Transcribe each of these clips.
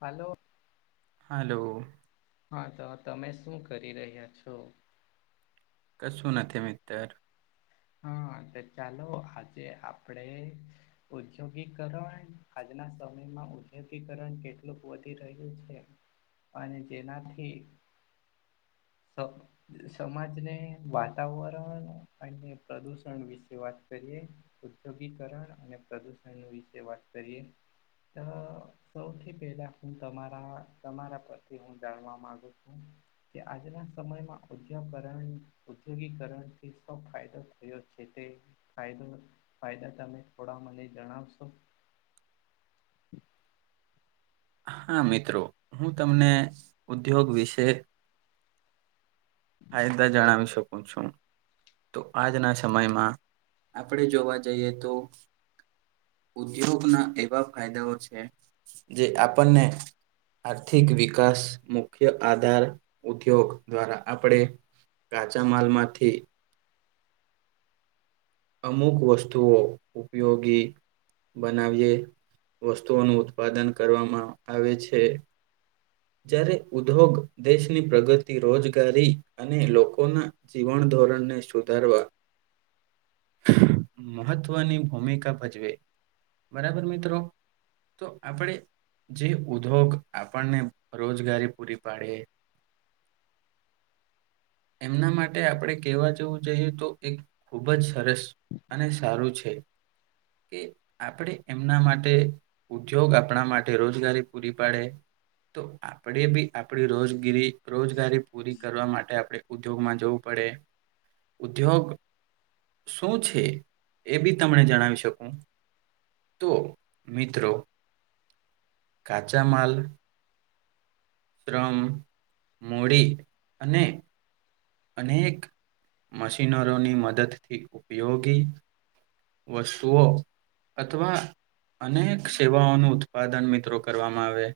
હાલો! Hello હા તો તમે શું કરી રહ્યા છો? કશું નથી મિત્ર. હા તો ચાલો આજે આપડે ઉદ્યોગીકરણ આજના સમયમાં ઉદ્યોગીકરણ કેટલુંક વધી રહ્યું છે. અને જેનાથી સ સમાજને વાતાવરણ અને પ્રદૂષણ વિશે વાત કરીએ. ઉદ્યોગીિકરણ અને પ્રદુષણ વિશે વાત કરીએ તો સૌથી પેલા હું તમારા તમારા પ્રતિ હું જાણવા માંગુ છું કે આજના સમયમાં ઉધ્યાકરણ ઉદ્યોગીિકરણથી સ ફાયદો છે તે ફાયદો ફાયદા તમે થોડા મને જણાવશો હા મિત્રો હું તમને ઉદ્યોગ વિશે હા ત જણાવી શક ું તો આજના સમયમાં આપણે જોવા જઈએ તો ઉદ્યોગના એવા ફાયદાઓ છે જે આપણને આર્થિક વિકાસ મુખ્ય આધાર ઉદ્યોગ દ્વારા આપણે કાચા માલમાંથી અમુક વસ્તુઓ ઉપયોગી બનાવીએ વસ્તુઓ ન ઉત્પાદન કરવામાં આવે છે જ્યારે ઉદ્યોગ દેશની પ્રગતિ રોજગારી અને લોકોના જીવન ધોરણને સુધારવા મહત્વની ભૂમિકા ભજવે બરાબર મિત્રો તો આપણે જે ઉદ્યોગ આપણને રોજગારી પૂરી પાડે એમના માટે આપણે કહેવા જેવું જઈએ તો એક ખૂબ જ સરસ અને સારું છે કે આપણે એમના માટે ઉદ્યોગ આપણા માટે રોજગારી પૂરી પાડે તો આપણે બી આપણી રોજગીરી રોજગારી પૂરી કરવા માટે આપણે ઉદ્યોગ માં જોવ પડે ઉદ્યોગ શું છે એ બી તમને જણાવી શકું તો મિત્રો કાચા માલ શ્રમ મૂડી અને અનેક મશીનરોની મદદથી ઉપયોગી વસ્તુઓ અથવા અનેક સેવાઓનું ઉત્પાદન મિત્રો કરવામાં આવે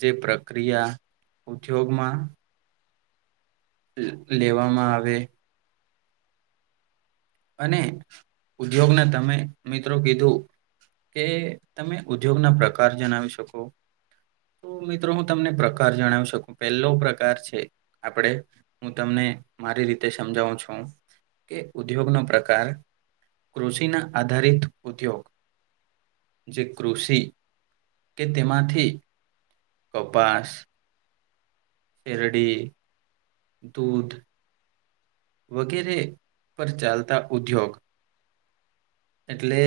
જે પ્રક્રિયા ઉદ્યોગમાં લેવામાં આવે અને ઉદ્યોગને તમે મિત્રો કીધું કે તમે ઉદ્યોગ ના પ્રકાર જણાવી શકો તો મિત્રો હું તમને પ્રકાર જણાવી શકું પહેલો પ્રકાર છે આપડ હું તમને મારી રીતે સમજાવું છું કે ઉદ્યોગનોો પ્રકાર કૃષિના આધારિત ઉદ્યોગ જે કૃષિ કે તેમાંથી કપાસ શેરડી દૂધ વગેરે પર ચાલતા ઉદ્યોગ એટલે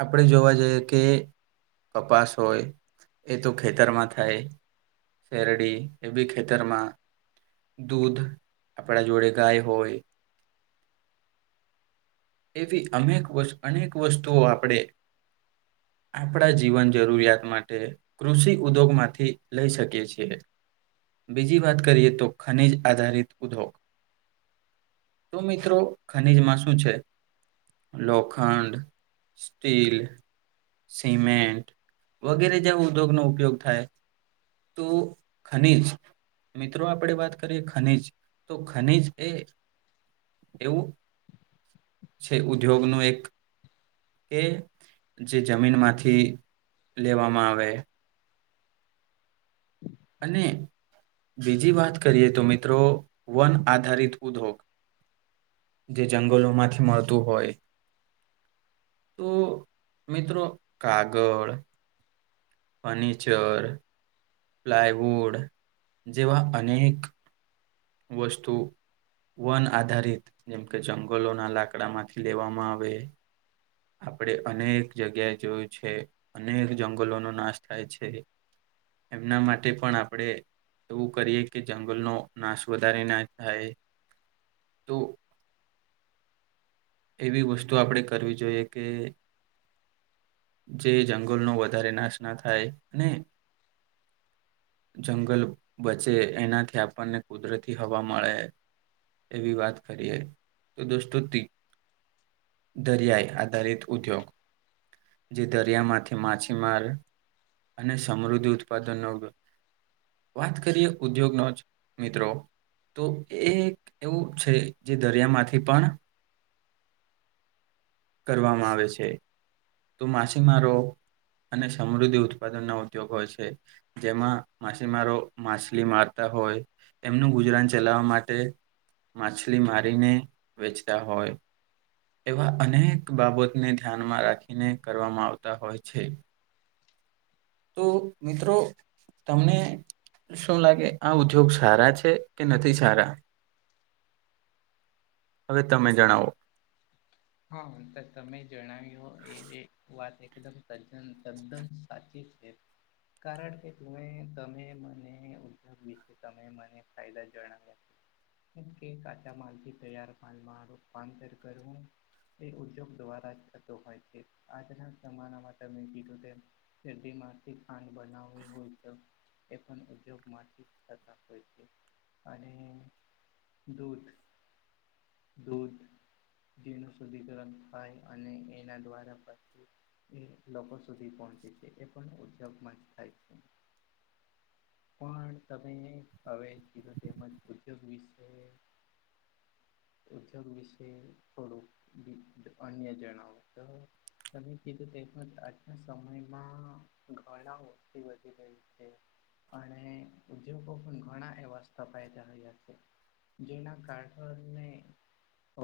આપણે જોવા જઈએ કે કપાસ હોય એ તો ખેતરમાં થાય શેરડી એ બી ખેતરમાં દૂધ આપણા જોડે ગાય હોય એવી અનેક વ અનેક વસ્તુઓ આપણે આપણા જીવન જરૂરિયાત માટે કૃષિ ઉદ્યોગ માંથી લઈ શકીએ છીએ બીજી વાત કરીએ તો ખનીજ આધારિત ઉદ્યોગ તો મિત્રો ખનીજ માં શું છે લોખંડ સ્ટીલ સિમેન્ટ વગેરે જે ઉદ્યોગનોો ઉપયોગ થાય તું ખનીજ મિત્રો આપણેે વાત કરીએ ખનીજ તો ખનીજ એ એવું [inaudible] છે ઉદ્યોગનો એક એ જે જમીનમાંથી લેવામાં આવે અને બીજી વાત કરીએ તો મિત્રો વન આધારિત ઉદ્યોગ જે જંગલો માંથી મળતું હોય તો મિત્રો કાગળ ફર્નીિચર પ્લાયવુડ જેવા અ અનેક વસ્તુ વન આધારિત જેમ કે જંગલોના લાકડા માંથી લેવામાં આવે આપણે અનેક જગ્યાએ જોયું છે અનેક જંગલોનો નાશ થાય છે એમના માટે પણ આપણેે એવું કરીએ કે જંગલનો નાશ વધારે ના થાય તો એવી વસ્તુ આપણે કરવી જોઈએ કે જે જંગલનો વધારે નાશ ના થાય અને જંગલ બચે એનાથી આપણને કુદરતી હવા મળે એવી વાત કરીએ તો દોસ્તો દરિયાઈ આધારિત ઉદ્યોગ જે દરિયામાંથી માછીમાર અને સમૃદ્ધિ ઉત્પાદનનો વાત કરીએ ઉદ્યોગ ન જ મિત્રો તો એ એક એવું છે જે દરિયામાંથી પણ કરવામાં આવે છે તો માછીમારો અને સમૃદ્ધિ ઉત્પાદન ના ઉદ્યોગ હોય છે જેમાં માછીમારો માછલી મારતા હોય એમનું ગુજરાન ચલાવવા માટે માછલી મારીને વેચતા હોય એવા અનેક બાબતને ધ્યાનમાં રાખીને કરવામાં આવતા હોય છે તો મિત્રો તમને શું લાગે આ ઉદ્યોગ સારા છે કે નથી સારા હવે તમે જણાવો હા તો તમે જણાવ્યો એ વાત એકદમ ત્ તદ્દન સાચી છે કારણ કે તુ તમે મને ઉગ વિશે તમે મને ફાયદા જણાવ્યા હ કે કાચા માલથી તૈયાર માલમાં રૂપાંતર કરવું તે ઉદ્યોગ દ્વારા થતો હોય છે આજનાના કીધું શેરડી માંથી ખાંડ બનાવવી હોય તો એ પણ ઉદ્યોગમાંથી થતા હોય છે અને દૂધ દૂધીનું શુદ્ધિકરણ થાય અને એના દ્વારા પછી એ લોકો સુધી પહોંચે છે એ પણ ઉદ્યોગ માં જ થાય છે પણ તમે હવે કીધું તેમજ ઉદ્યોગ વિશે ઉદ્યોગ વિશે થોડુંક અન્ય જણાવ તો તમે કીધું તે આજના સમયમાં ઘણા વસ્તી વધી રહી છે અને ઉદ્યોગો પણ ઘણા એવા સ્થપાયદા હો્યા છે જેના કારઢને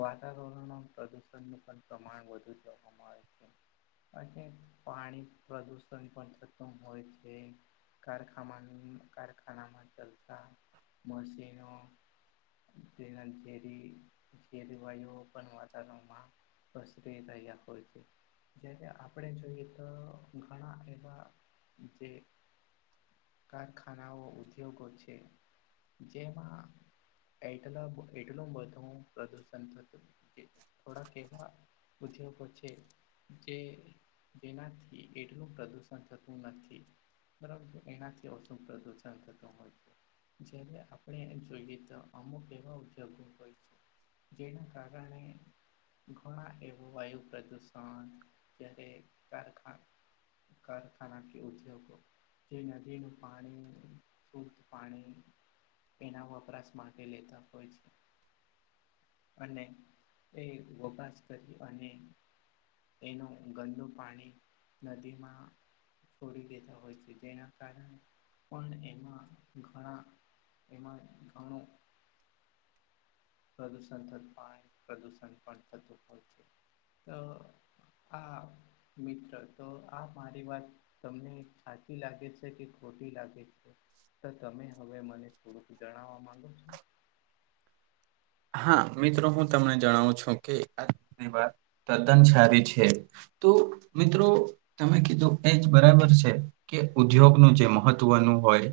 વાતાવરણમાં પ્રદુષણનું પણ પ્રમાણ વધુ જોવામાં આવે છે અને પાણી પ્રદુષણ પણ ખતમ હોય છે કારખ કારખનામામાં ચલતા મશનો જેરી ેરી વાયુ પણ વાતાવરણમાં બસરી તૈયા કો છે જ્યારે આપણે જોઈએ તો ઘણા એવા જે કારખાનાઓ ઉદ્યોગો છે જેમાં એટલા એટલ બધું પ્રદુષણ થતું થોડા કેવા બુજવા પડછે જે જેનાથી એટલું પ્રદુષણ થતું નથી બરોબર એનાથી ઓછું પ્રદુષણ થતું હોય છે જય્યારે આપણે એમ જોઈએ તો અમુક એવા ઉદ્યોગો હોય છે જેના કારણે ઘણા એવું વાયુ પ્રદુષણ જ્યારે કારખા કારખાના કે ઉદ્યોગો દીન અધીન પાણી ધૂધ પાણી એના વપરાશ માટે લેતા હોય છે અને એ વગાસ કરી અને એનું ગંદુ પાણી નદીમાં છોડી દેતા હોય છે જેના કારણે પણ એમાં ઘણા એમાં ઘણું પ્રદુષણ થત પ્રદુષણ પણ થતું હોય છે તો હા મિત્ર તો આ મારી વાત તમને સાચી લાગે છે કે ખોટી લાગે છે સર તમે હવે મને થોડુંકું જણાવવા માંગો છો હા મિત્રો હું તમને જણાવું છું કે આ વા તદ્દન સારી છે તો મિત્રો તમે કીધું એ જ બરાબર છે કે ઉદ્યોગનુંું જે મહત્વનું હોય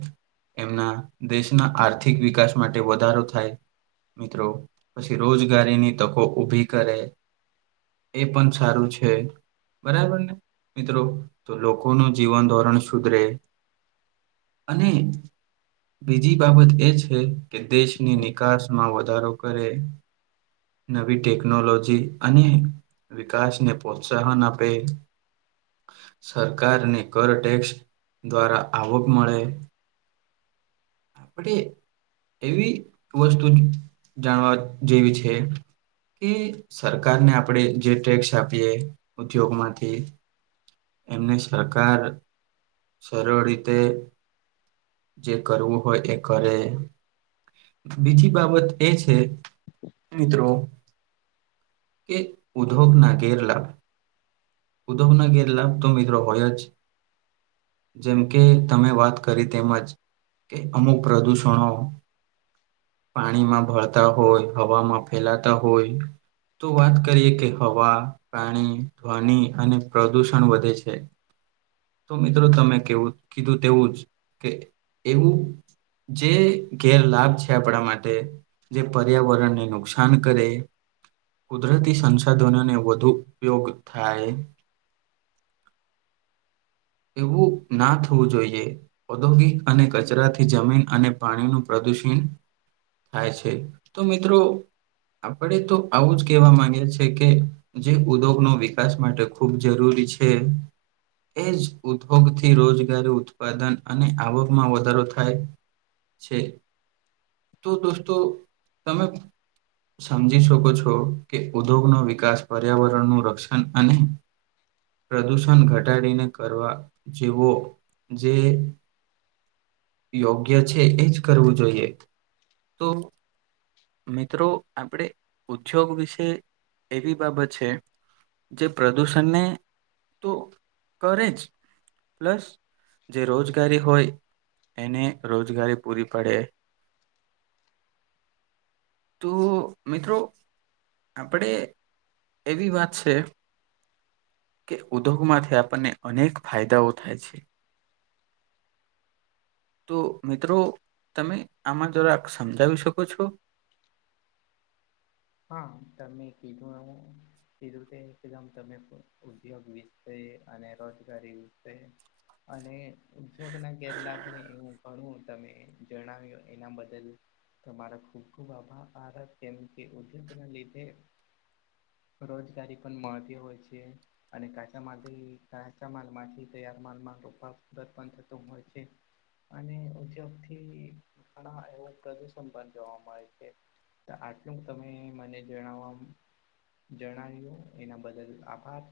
એમના દેશના આર્થિક વિકાસ માટે વધારો થાય મિત્રો પછી રોજગારીની તકો ઉઊભી કરે એ પણ સારું છે બરાબર ને મિત્રો તો લોકો ન જીવન ધોરણ સુધરે અને બીજી બાબત એ છે કે દેશની નિકાસ માં વધારો કરે નવી ટેકનોલોજી અને વિકાસ ને પ્રોત્સાહન આપે સરકાર ને કર ટેક્સ દ્વારા આવક મળે અપટે એવી વસ્તુ જાણવા જેવી છે કે સરકારને આપણે જે ટેક્સ આપીએ ઉદ્યોગમાંથી એમને સરકાર સરળ રીતે જે કરવું હોય એ કરે બીજી બાબત એ છે મિત્રો કે ઉધગ નાગેરલા ઉધવ ના ગેર લાભ તો મિત્રો હોય જ છે જેમ કે તમે વાત કરી તેમજ કે અમુક પ્રદૂષણો પાણીમાં ભળતા હોય હવામાં ફેલાતા હોય તો વાત કરીએ કે હવા પાણી ધ્વનિ અને પ્રદુષણ વધે છે [inaudible] તો મિત્રો તમે કેવું કીધું તેવું જ કે એવું જે ગેરલાભ છે આપડા માટે જે પર્યાવરણને નુકસાન કરે કુદરતી સંસાધનોને વધુ ઉપયોગ થાય એવું ના થવું જોઈએ. ઔદ્યોગિક અને કચરાથી જમીન અને પાણીનું પ્રદૂષિત. થાય છે તો, મિત્રો આપડે તો આવું જ કેહેવા માંગીએ છે કે જે ઉધોગનો વિકાસ માટે ખૂબ જરૂરી છે, એ જ. ઉત્પાદન, રોજગારી ઉત્પાદન અને આવકમાં વધારો થાય. છે તો, દોસ્તો, તમે. સમજી શકો છો કે ઉધોગ નો વિકાસ, પર્યાવરણનું રક્ષણ અને પ્રદૂષણ ઘટાડીને કરવા જેવું જ. યોગ્ય છે, એ જ કરવું જોઈએ તો. મિત્રો, આપડે ઉદ્યોગ વિશે એવી બાબત છે. જે પ્રદૂષણને તો. કરે જ પ્લસ. જે રોજગારી હોય, એને રોજગારી પૂરી પડે. [unintelligible] તો મિત્રો. આપડે એવી વાત છે કે, ઉધોગમાંથી આપ આપણને અનેક ફાયદાઓ થાય છે. તો મિત્રો, તમે આમાં જરાક સમજાવી શકો છો. હા, તમે કીધું એવું. કિધુ તે એકદમ તમે તો ઉદ્યોગ વિશે અને રોજગારી વિશે. અને ઉદ્યોગ ના ગેરલાભ ને એવું ઘણું તમે જણાવ્યું, એના બદલ. તમારા ખૂબ ખૂબ આભા. ર આ તેમ કે, ઉદ્યોગ લીધે. રોજગારી પણ મળતી હોય છે. અને કાચામાંથી, કાચા માલમાંથી તૈયાર માલમાં રૂપાંતર પણ થતું હોય છે. અને ઉદ્યોગથી ઘણા એવું પ્રદૂષણ પણ જોવા મળે છે. તો આઠ. આજે, હું તમે મને જણાવવા જણાવ્યો એના બદલ આભાર.